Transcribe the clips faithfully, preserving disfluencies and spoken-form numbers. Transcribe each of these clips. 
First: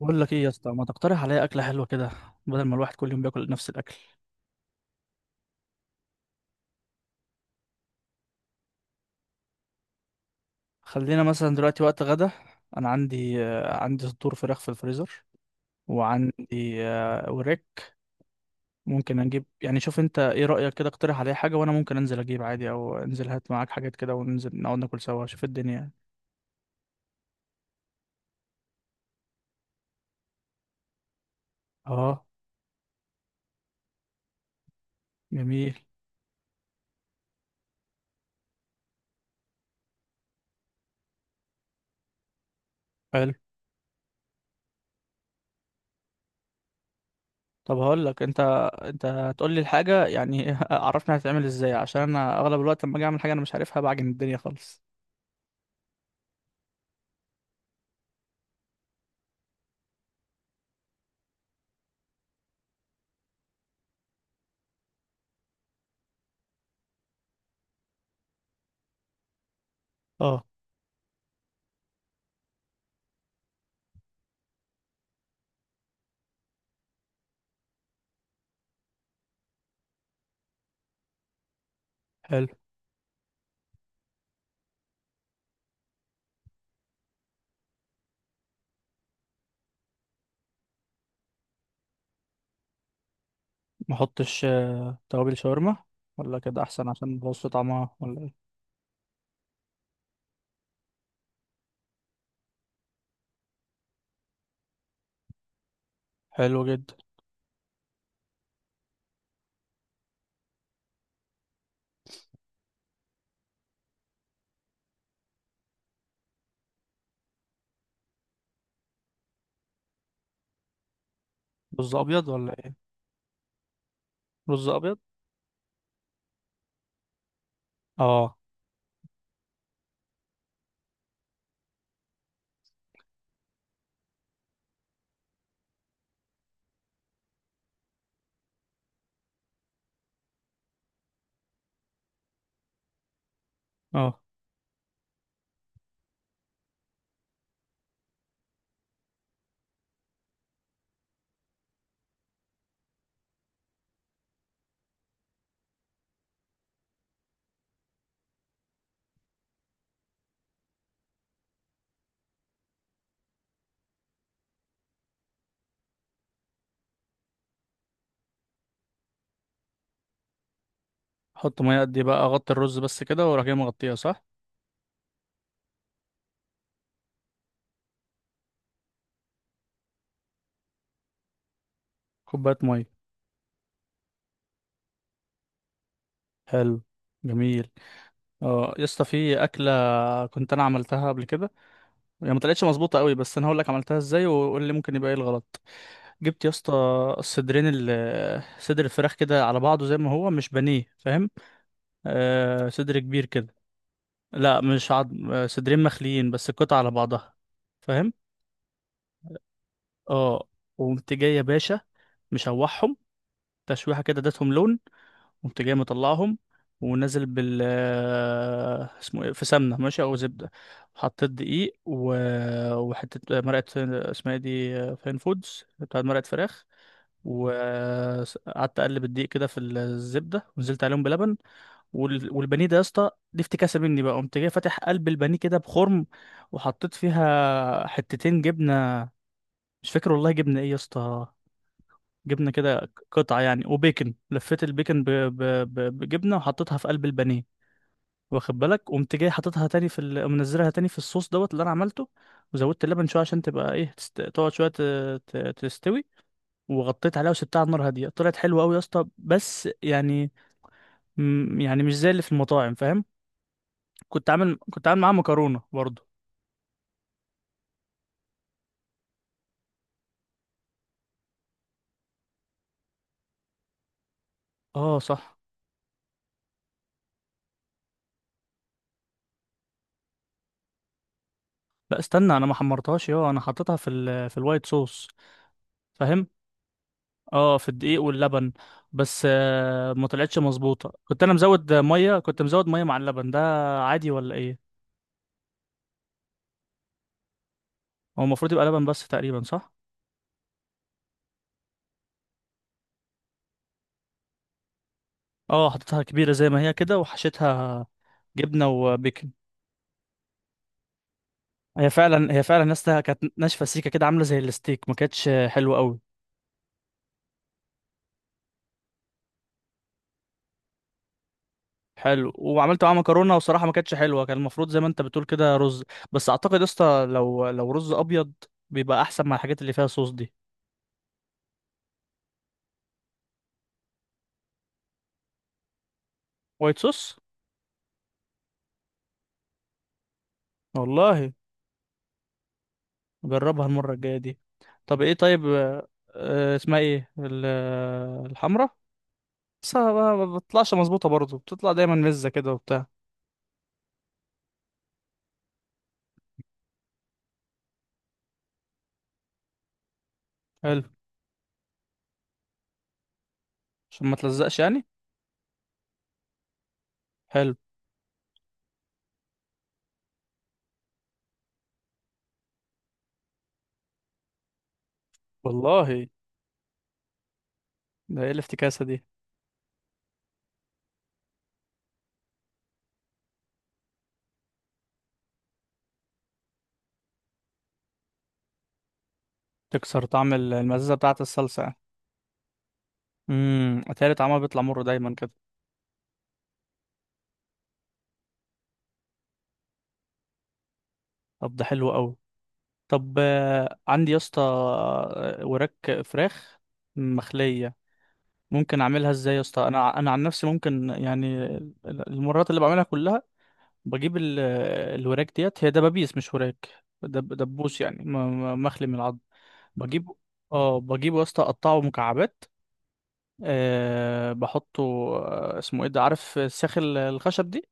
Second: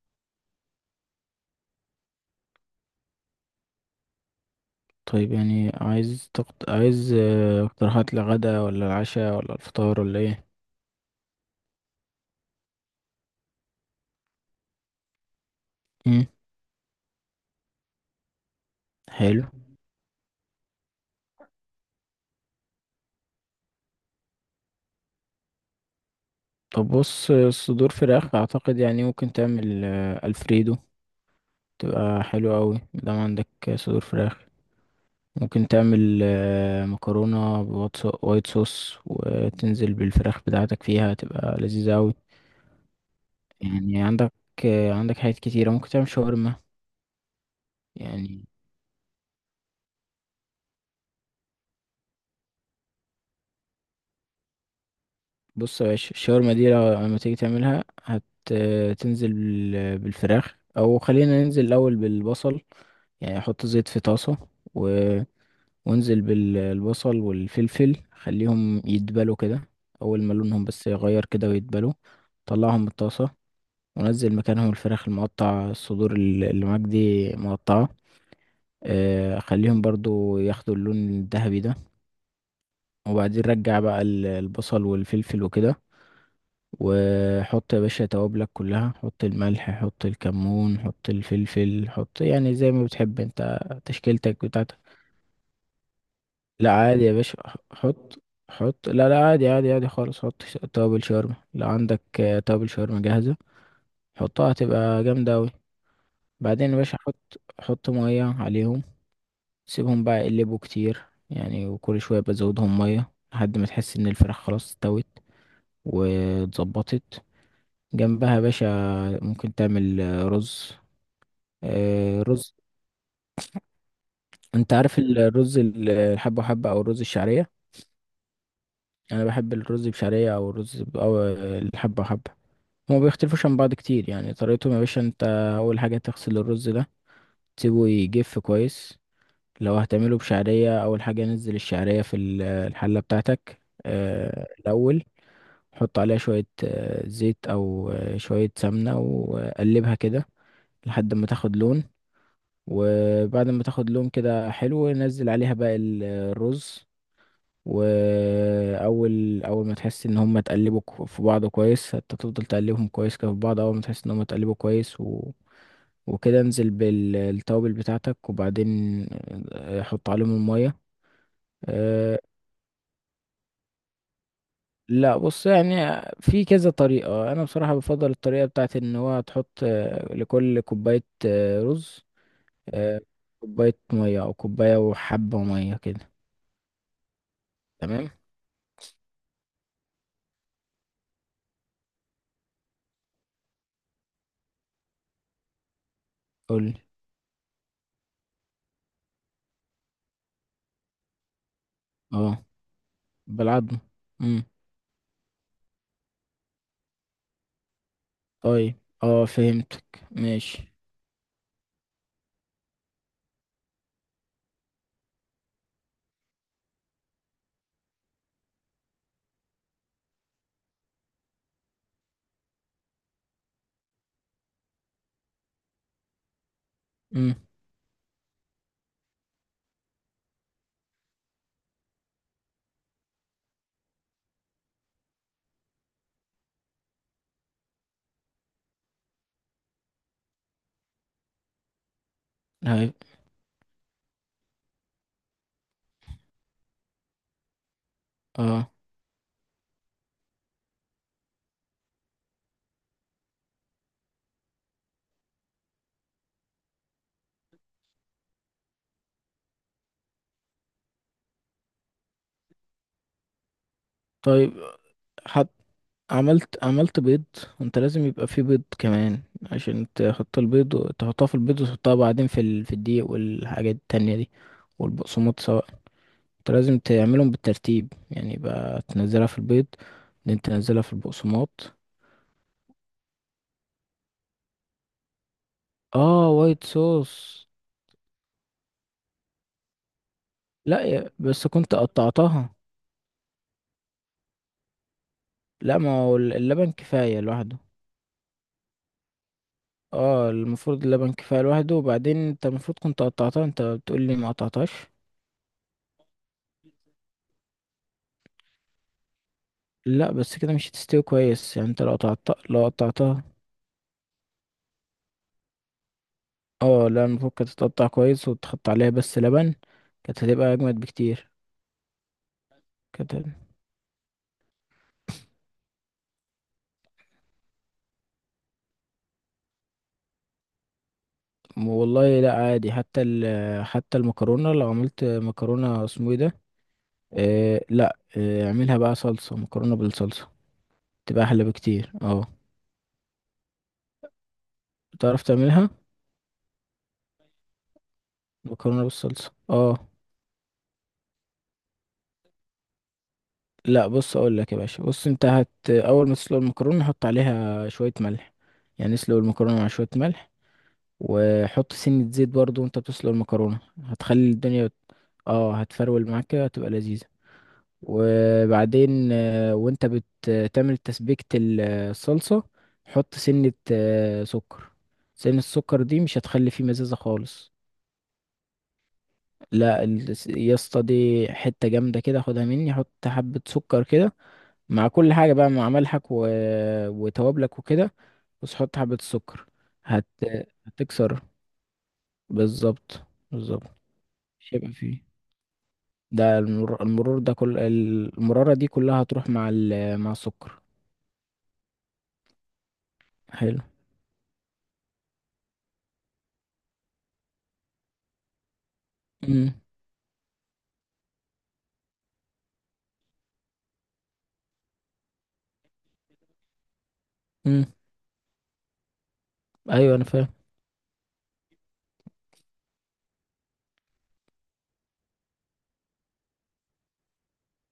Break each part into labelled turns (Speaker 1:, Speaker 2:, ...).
Speaker 1: بقول لك ايه يا اسطى، ما تقترح عليا اكله حلوه كده؟ بدل ما الواحد كل يوم بياكل نفس الاكل.
Speaker 2: طيب، يعني عايز تقط... عايز آه، اقتراحات لغدا ولا العشاء ولا الفطار ولا ايه؟
Speaker 1: خلينا مثلا دلوقتي وقت غدا. انا عندي آه، عندي صدور فراخ في الفريزر،
Speaker 2: مم.
Speaker 1: وعندي آه، وراك. ممكن
Speaker 2: حلو.
Speaker 1: اجيب، يعني شوف انت ايه رايك كده، اقترح عليا حاجه وانا ممكن انزل اجيب عادي، او انزل هات معاك حاجات كده وننزل نقعد ناكل سوا، شوف الدنيا يعني.
Speaker 2: طب بص، آه، صدور فراخ اعتقد يعني ممكن تعمل آه، الفريدو. تبقى
Speaker 1: اه،
Speaker 2: حلوة قوي مادام عندك آه، صدور فراخ. ممكن
Speaker 1: جميل.
Speaker 2: تعمل آه، مكرونة بوايت صو- وايت صوص وتنزل بالفراخ بتاعتك فيها، تبقى لذيذة قوي.
Speaker 1: حلو.
Speaker 2: يعني عندك، آه، عندك حاجات كتيرة، ممكن تعمل شاورما.
Speaker 1: طب هقول لك انت،
Speaker 2: يعني.
Speaker 1: انت هتقول لي الحاجه يعني عرفني هتتعمل ازاي، عشان انا اغلب الوقت لما اجي اعمل حاجه انا مش عارفها بعجن الدنيا خالص.
Speaker 2: بص يا باشا، الشاورما دي لو لما تيجي تعملها هتنزل بالفراخ، او خلينا ننزل الاول بالبصل. يعني احط زيت في طاسة و... وانزل بالبصل والفلفل، خليهم يدبلوا كده. اول ما
Speaker 1: اه،
Speaker 2: لونهم بس يغير كده ويدبلوا، طلعهم من الطاسة ونزل مكانهم الفراخ المقطع، الصدور ال- اللي معاك دي مقطعة. آه، خليهم برضو ياخدوا اللون الذهبي ده.
Speaker 1: حلو.
Speaker 2: وبعدين رجع بقى ال- البصل والفلفل وكده، وحط يا باشا توابلك كلها. حط الملح، حط الكمون، حط الفلفل، حط يعني زي ما بتحب انت،
Speaker 1: ما
Speaker 2: تشكيلتك
Speaker 1: احطش
Speaker 2: بتاعتك.
Speaker 1: توابل شاورما ولا كده
Speaker 2: لا،
Speaker 1: احسن
Speaker 2: عادي يا
Speaker 1: عشان
Speaker 2: باشا،
Speaker 1: بوظ طعمها ولا
Speaker 2: حط
Speaker 1: ايه؟
Speaker 2: حط لا لا، عادي عادي عادي خالص. حط ش- توابل شاورما. لو عندك آه، توابل شاورما جاهزة حطها، هتبقى جامدة أوي.
Speaker 1: حلو
Speaker 2: بعدين يا
Speaker 1: جدا.
Speaker 2: باشا حط حط مية عليهم، سيبهم بقى يقلبوا كتير يعني، وكل شوية بزودهم مية لحد ما تحس إن الفراخ خلاص استوت واتظبطت. جنبها يا باشا ممكن تعمل آه، رز
Speaker 1: رز
Speaker 2: آه،
Speaker 1: ابيض ولا
Speaker 2: رز.
Speaker 1: ايه؟ رز
Speaker 2: انت
Speaker 1: ابيض.
Speaker 2: عارف الرز، ال- الحبة وحبة، او الرز الشعرية.
Speaker 1: اه.
Speaker 2: انا بحب الرز بشعرية، او الرز ب... او آه، الحبة وحبة. هما بيختلفوش عن بعض كتير يعني. طريقتهم يا باشا: انت اول حاجة تغسل الرز ده، تسيبه يجف كويس. لو هتعمله بشعرية اول حاجة نزل الشعرية في ال- الحلة بتاعتك
Speaker 1: اه.
Speaker 2: آه، الاول. حط عليها شوية آه، زيت او آه، شوية سمنة وقلبها كده لحد ما تاخد لون. وبعد ما تاخد لون كده حلو نزل عليها بقى ال- الرز. واول اول ما تحس ان هم اتقلبوا كو- في بعض كويس، انت تفضل تقلبهم كويس كده في بعض. اول ما تحس ان هم اتقلبوا كويس و... وكده انزل بالتوابل بتاعتك، وبعدين آه، حط عليهم المية.
Speaker 1: حط ميه قد ايه
Speaker 2: أه.
Speaker 1: بقى، اغطي الرز بس كده واروح جاي مغطيها صح؟
Speaker 2: لا، بص يعني في كذا طريقة. انا بصراحة بفضل الطريقة بتاعت ان هو تحط آه، لكل كوباية آه، رز
Speaker 1: كوبايه ميه.
Speaker 2: آه، كوباية مية، او كوباية وحبة مية كده.
Speaker 1: حلو. جميل.
Speaker 2: تمام.
Speaker 1: اه يا اسطى، في اكله كنت انا عملتها قبل كده، هي ما طلعتش مظبوطه قوي، بس انا هقول لك عملتها ازاي وقول لي ممكن يبقى ايه الغلط. جبت يا اسطى
Speaker 2: قولي.
Speaker 1: الصدرين ال- صدر الفراخ كده على بعضه زي ما هو، مش بانيه، فاهم؟
Speaker 2: اه.
Speaker 1: آه، صدر كبير كده.
Speaker 2: بالعظم.
Speaker 1: لا مش عظم، صدرين مخليين بس القطع على بعضها، فاهم.
Speaker 2: طيب، اه، فهمتك.
Speaker 1: اه.
Speaker 2: ماشي.
Speaker 1: وقمت جاي يا باشا مشوحهم تشويحه كده، اديتهم لون، قمت جاي مطلعهم ونازل بال آه، اسمه ايه، في سمنه ماشي او زبده، حطيت دقيق و... وحته مرقه، اسمها ايه دي، فين فودز بتاعت مرقه فراخ.
Speaker 2: امم.
Speaker 1: وقعدت اقلب الدقيق كده في الزبده، ونزلت عليهم بلبن. وال- والبانيه ده يا اسطى دي افتكاسه مني، بقى قمت جاي فاتح قلب البانيه كده بخرم، وحطيت فيها حتتين جبنه، مش فاكر والله جبنه ايه يا اسطى، جبنه كده
Speaker 2: هاي.
Speaker 1: ك- قطعه يعني، وبيكن، لفيت البيكن ب... ب... ب... بجبنه وحطيتها في قلب البانيه. واخد
Speaker 2: اه.
Speaker 1: بالك، قمت جاي حاططها تاني في ال... منزلها تاني في الصوص دوت اللي انا عملته، وزودت اللبن شويه عشان تبقى ايه، تست... تقعد شويه ت... ت... تستوي، وغطيت عليها وسبتها على النار هاديه. طلعت حلوه قوي يا اسطى، بس يعني م- يعني مش زي اللي في المطاعم، فاهم؟ كنت
Speaker 2: طيب،
Speaker 1: عامل كنت عامل معاها
Speaker 2: حط.
Speaker 1: مكرونه برضو.
Speaker 2: عملت عملت بيض. انت لازم يبقى فيه بيض كمان، عشان تحط البيض وتحطها في البيض وتحطها بعدين في ال... في الدقيق والحاجات التانية دي،
Speaker 1: اه صح.
Speaker 2: والبقسماط سواء. انت لازم تعملهم بالترتيب، يعني يبقى تنزلها في البيض، بعدين تنزلها في البقسماط.
Speaker 1: لا استنى، انا ما حمرتهاش، اه انا حطيتها في ال... في الوايت صوص، فاهم؟
Speaker 2: اه، وايت صوص.
Speaker 1: اه، في الدقيق واللبن بس. آه ما طلعتش
Speaker 2: لا
Speaker 1: مظبوطه،
Speaker 2: يا-
Speaker 1: كنت انا
Speaker 2: بس
Speaker 1: مزود
Speaker 2: كنت
Speaker 1: ميه، كنت
Speaker 2: قطعتها.
Speaker 1: مزود ميه مع اللبن ده عادي ولا ايه؟
Speaker 2: لا، ما هو اللبن كفاية لوحده.
Speaker 1: هو المفروض يبقى لبن بس تقريبا، صح؟
Speaker 2: اه، المفروض اللبن كفاية لوحده. وبعدين انت المفروض كنت قطعتها، انت بتقول لي ما قطعتهاش.
Speaker 1: اه، حطيتها كبيره زي ما هي كده وحشيتها جبنه وبيكن.
Speaker 2: لا، بس كده مش هتستوي كويس يعني. انت
Speaker 1: هي
Speaker 2: لو
Speaker 1: فعلا
Speaker 2: قطعتها،
Speaker 1: هي
Speaker 2: لو
Speaker 1: فعلا يا اسطى
Speaker 2: قطعتها.
Speaker 1: كانت ناشفه سيكه كده، عامله زي الستيك، ما كانتش حلوه قوي.
Speaker 2: اه لا، المفروض كانت تتقطع كويس وتحط عليها بس لبن. كانت هتبقى اجمد بكتير.
Speaker 1: حلو. وعملت معاها
Speaker 2: كانت.
Speaker 1: مكرونه، وصراحه ما كانتش حلوه، كان المفروض زي ما انت بتقول كده رز. بس اعتقد يا اسطى، لو لو رز ابيض بيبقى احسن مع الحاجات اللي فيها صوص دي.
Speaker 2: والله لا، عادي. حتى ال... حتى المكرونة، لو عملت مكرونة اسمه ايه ده.
Speaker 1: وايت صوص.
Speaker 2: آه لا آه اعملها بقى صلصة. مكرونة بالصلصة تبقى
Speaker 1: والله.
Speaker 2: احلى بكتير، اه.
Speaker 1: جربها المره الجايه دي. طب ايه،
Speaker 2: تعرف
Speaker 1: طيب
Speaker 2: تعملها.
Speaker 1: آه، آه، اسمها ايه ال- آه، الحمرا؟
Speaker 2: مكرونة بالصلصة،
Speaker 1: بس
Speaker 2: اه.
Speaker 1: ما ما بتطلعش مظبوطه برضه، بتطلع دايما مزه كده وبتاع.
Speaker 2: لا بص، اقول لك يا باشا. بص انت هت اول ما تسلق المكرونه حط عليها شويه ملح، يعني اسلق المكرونه مع شويه ملح.
Speaker 1: حلو.
Speaker 2: وحط سنه زيت برضو، وانت بتسلق المكرونه
Speaker 1: عشان ما
Speaker 2: هتخلي
Speaker 1: تلزقش
Speaker 2: الدنيا،
Speaker 1: يعني؟
Speaker 2: اه، هتفرول معاك كده، هتبقى لذيذه.
Speaker 1: حلو.
Speaker 2: وبعدين آه، وانت بتعمل تسبيكه ال- الصلصه، حط سنه آه، سكر. سنه السكر دي
Speaker 1: والله،
Speaker 2: مش هتخلي فيه مزازه خالص.
Speaker 1: ده ايه الافتكاسه دي؟
Speaker 2: لا ال- يا اسطى دي حته جامده كده، خدها مني. حط حبه سكر كده مع كل حاجة بقى، مع ملحك و... وتوابلك وكده، بس حط حبة السكر.
Speaker 1: تكسر
Speaker 2: هت...
Speaker 1: طعم ال- المزازه بتاعه
Speaker 2: هتكسر
Speaker 1: الصلصه يعني؟
Speaker 2: بالظبط. بالظبط.
Speaker 1: امم اتهيألي طعمها
Speaker 2: مش
Speaker 1: بيطلع
Speaker 2: هيبقى
Speaker 1: مر
Speaker 2: فيه.
Speaker 1: دايما كده.
Speaker 2: ده المر... المرور ده، كل المرارة دي كلها هتروح مع ال... مع السكر.
Speaker 1: طب ده حلو قوي. طب
Speaker 2: حلو.
Speaker 1: آه، عندي يا اسطى آه، وراك فراخ مخلية، ممكن اعملها ازاي يا
Speaker 2: امم،
Speaker 1: اسطى؟ انا انا عن نفسي ممكن يعني، المرات اللي بعملها كلها بجيب ال- الوراك ديت، هي دبابيس مش وراك، دب
Speaker 2: امم.
Speaker 1: دبوس يعني، م- م- مخلي من العظم.
Speaker 2: ايوه انا
Speaker 1: بجيب،
Speaker 2: فاهم.
Speaker 1: اه بجيبه يا اسطى اقطعه مكعبات. أه بحطه، آه، اسمه ايه ده، عارف الساخ ال- الخشب دي.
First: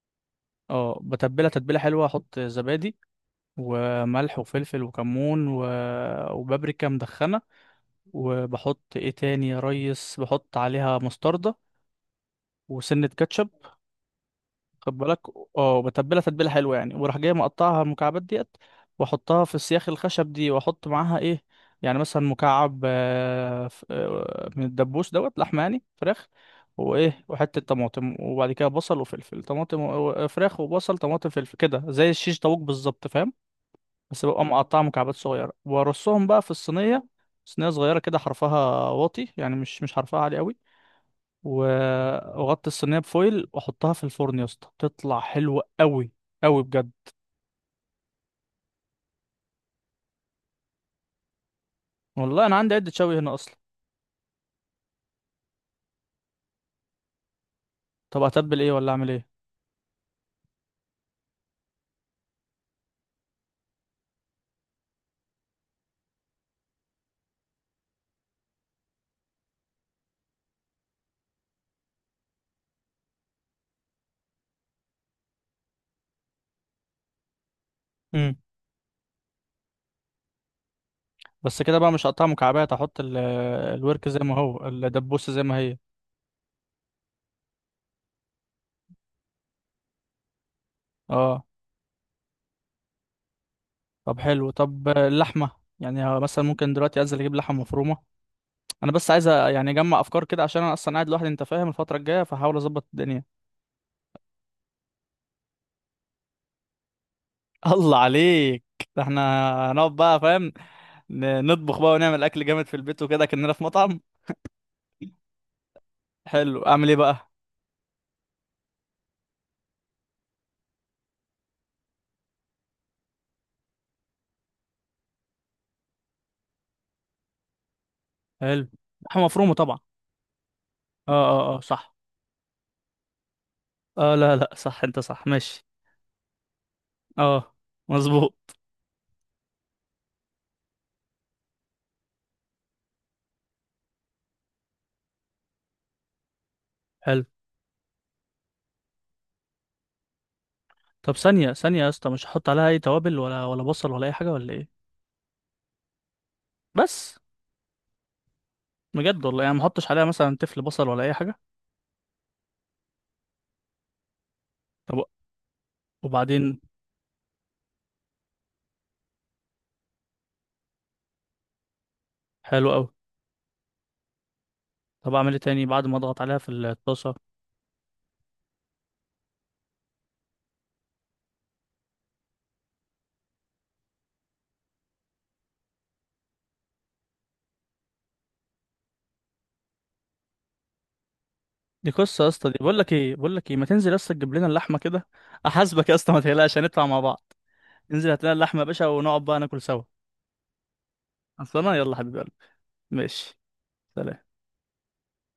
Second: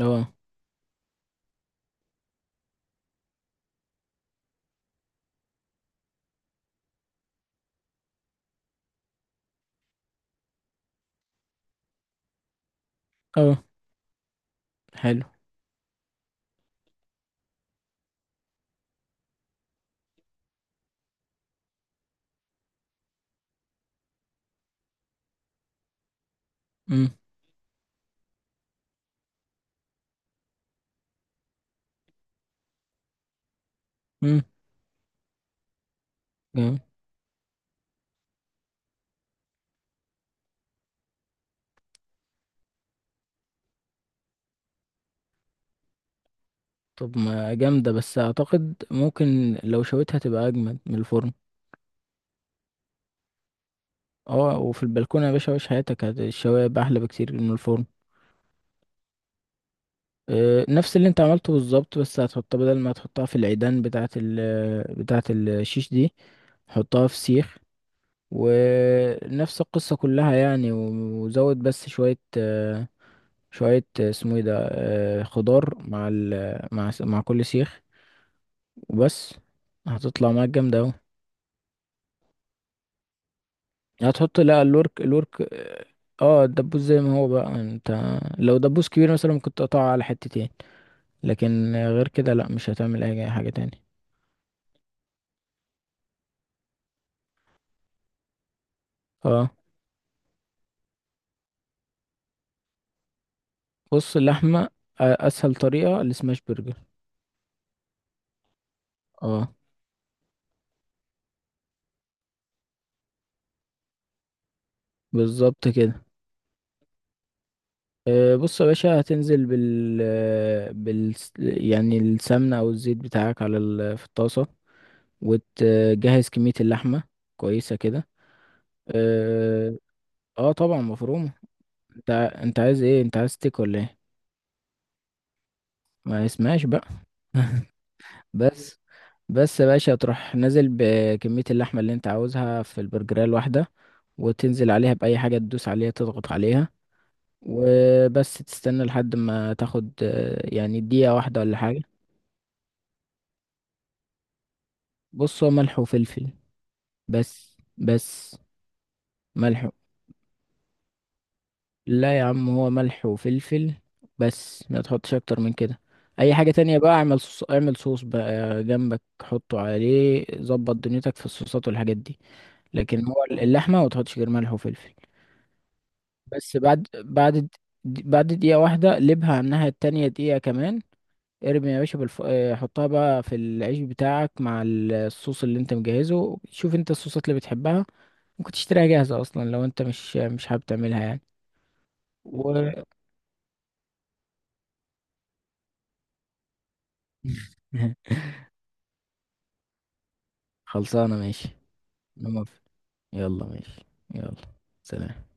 Speaker 2: اه.
Speaker 1: اه، بتبلها تتبيله حلوه، احط زبادي وملح وفلفل وكمون و... وبابريكا مدخنه. وبحط ايه تاني يا ريس، بحط عليها مستردة وسنة كاتشب،
Speaker 2: اه،
Speaker 1: خد بالك.
Speaker 2: حلو.
Speaker 1: اه، وبتبلها تتبيلة حلوة يعني، وراح جاي مقطعها المكعبات ديت واحطها في السياخ الخشب دي، واحط معاها ايه، يعني مثلا مكعب آه، ف- آه، من الدبوس دوت لحمة يعني فراخ،
Speaker 2: امم،
Speaker 1: وايه، وحتة طماطم، وبعد كده بصل وفلفل طماطم و- و- فراخ وبصل طماطم فلفل، كده زي الشيش طاووق بالظبط، فاهم؟ بس
Speaker 2: امم.
Speaker 1: ببقى مقطعة مكعبات صغيرة، وارصهم بقى في
Speaker 2: جامد.
Speaker 1: الصينية، صينية صغيرة كده حرفها واطي يعني، مش مش حرفها عالي قوي، و- واغطي الصينية بفويل واحطها في الفرن يا اسطى، تطلع حلوة قوي قوي بجد.
Speaker 2: طب، ما جامدة، بس اعتقد ممكن لو شويتها تبقى اجمد من الفرن.
Speaker 1: والله انا عندي عدة شوي هنا اصلا.
Speaker 2: اه، وفي البلكونة يا باشا عيش حياتك. هت- الشوايه بقى احلى بكتير من الفرن.
Speaker 1: طب اتبل ايه، ولا اعمل ايه؟
Speaker 2: آه، نفس اللي انت عملته بالظبط، بس هتحطها بدل ما تحطها في العيدان بتاعة ال بتاعة الشيش دي، حطها في سيخ. ونفس القصة كلها يعني، و- وزود بس شوية آه، شوية آه، اسمه ايه ده آه، خضار مع ال مع س- مع كل سيخ.
Speaker 1: امم.
Speaker 2: وبس. هتطلع معاك جامدة اوي.
Speaker 1: بس كده بقى؟ مش هقطعها مكعبات، احط ال- الورك زي ما
Speaker 2: هتحط، لا،
Speaker 1: هو،
Speaker 2: الورك
Speaker 1: الدبوسة
Speaker 2: الورك
Speaker 1: زي ما هي.
Speaker 2: اه. آه، الدبوس زي ما هو بقى. انت لو دبوس كبير مثلا ممكن تقطعه على حتتين.
Speaker 1: اه.
Speaker 2: لكن آه، غير كده لا، مش هتعمل اي حاجة تاني.
Speaker 1: طب حلو. طب اللحمة، يعني مثلا ممكن دلوقتي انزل اجيب لحمة مفرومة، انا بس عايز أ-
Speaker 2: اه.
Speaker 1: يعني اجمع افكار كده، عشان انا اصلا قاعد لوحدي، انت فاهم، الفترة الجاية، فحاول اظبط الدنيا.
Speaker 2: بص، اللحمة أ- أسهل طريقة السماش برجر.
Speaker 1: الله عليك، ده احنا
Speaker 2: اه
Speaker 1: هنقعد بقى، فاهم، ن- نطبخ بقى ونعمل اكل جامد في البيت وكده، كأننا في مطعم.
Speaker 2: بالظبط كده.
Speaker 1: حلو، اعمل ايه بقى؟
Speaker 2: آه، بص يا باشا، هتنزل بال بال يعني السمنة أو الزيت بتاعك على ال... في الطاسة، وتجهز كمية اللحمة كويسة كده.
Speaker 1: حلو. لحمه مفرومه
Speaker 2: اه.
Speaker 1: طبعا.
Speaker 2: آه طبعا
Speaker 1: اه،
Speaker 2: مفرومة.
Speaker 1: اه، اه، صح.
Speaker 2: انت ع- انت عايز ايه؟ انت عايز تيك ولا ايه؟
Speaker 1: اه، لا لا، صح، انت صح، ماشي.
Speaker 2: ما اسمهاش بقى.
Speaker 1: اه. مظبوط.
Speaker 2: بس. بس يا باشا تروح نازل بكمية اللحمة اللي انت عاوزها في البرجرية الواحدة، وتنزل عليها بأي حاجة تدوس عليها، تضغط عليها.
Speaker 1: حلو.
Speaker 2: وبس تستنى لحد ما تاخد، آه، يعني دقيقة
Speaker 1: طب
Speaker 2: واحدة
Speaker 1: ثانيه
Speaker 2: ولا
Speaker 1: ثانيه
Speaker 2: حاجة.
Speaker 1: يا اسطى، مش هحط عليها اي توابل، ولا ولا بصل ولا اي حاجه ولا ايه؟
Speaker 2: بص، هو ملح وفلفل
Speaker 1: بس؟
Speaker 2: بس. بس
Speaker 1: بجد والله؟ يعني ما
Speaker 2: ملح و-
Speaker 1: احطش عليها مثلا تفل بصل ولا اي حاجه؟
Speaker 2: لا يا عم، هو ملح وفلفل بس، ما
Speaker 1: طب،
Speaker 2: تحطش اكتر من كده. اي حاجة
Speaker 1: وبعدين؟
Speaker 2: تانية بقى اعمل صوص، اعمل صوص بقى جنبك، حطه عليه، ظبط دنيتك في الصوصات والحاجات دي.
Speaker 1: حلو قوي.
Speaker 2: لكن هو اللحمة ما تحطش غير ملح وفلفل.
Speaker 1: طب اعمل ايه تاني بعد ما اضغط عليها في
Speaker 2: بس بعد،
Speaker 1: الطاسه؟
Speaker 2: بعد د- بعد دقيقة واحدة قلبها على الناحية التانية دقيقة كمان. ارمي يا باشا بالف... آه، حطها بقى في العيش بتاعك مع ال- الصوص اللي انت مجهزه. شوف انت الصوصات اللي بتحبها، ممكن تشتريها جاهزة اصلا لو انت مش مش حابب تعملها يعني
Speaker 1: دي قصة يا اسطى. دي بقول
Speaker 2: و...
Speaker 1: لك ايه بقول لك ايه ما تنزل يا اسطى تجيب لنا اللحمة كده، احاسبك يا اسطى، ما تقلقش، هندفع مع بعض. انزل هات لنا اللحمة يا باشا، ونقعد بقى ناكل سوا.
Speaker 2: خلصانة ماشي.
Speaker 1: اصل انا، يلا حبيب
Speaker 2: انا
Speaker 1: قلبي.
Speaker 2: موافق.
Speaker 1: ماشي.
Speaker 2: يلا ماشي.
Speaker 1: سلام.
Speaker 2: يلا. سلام.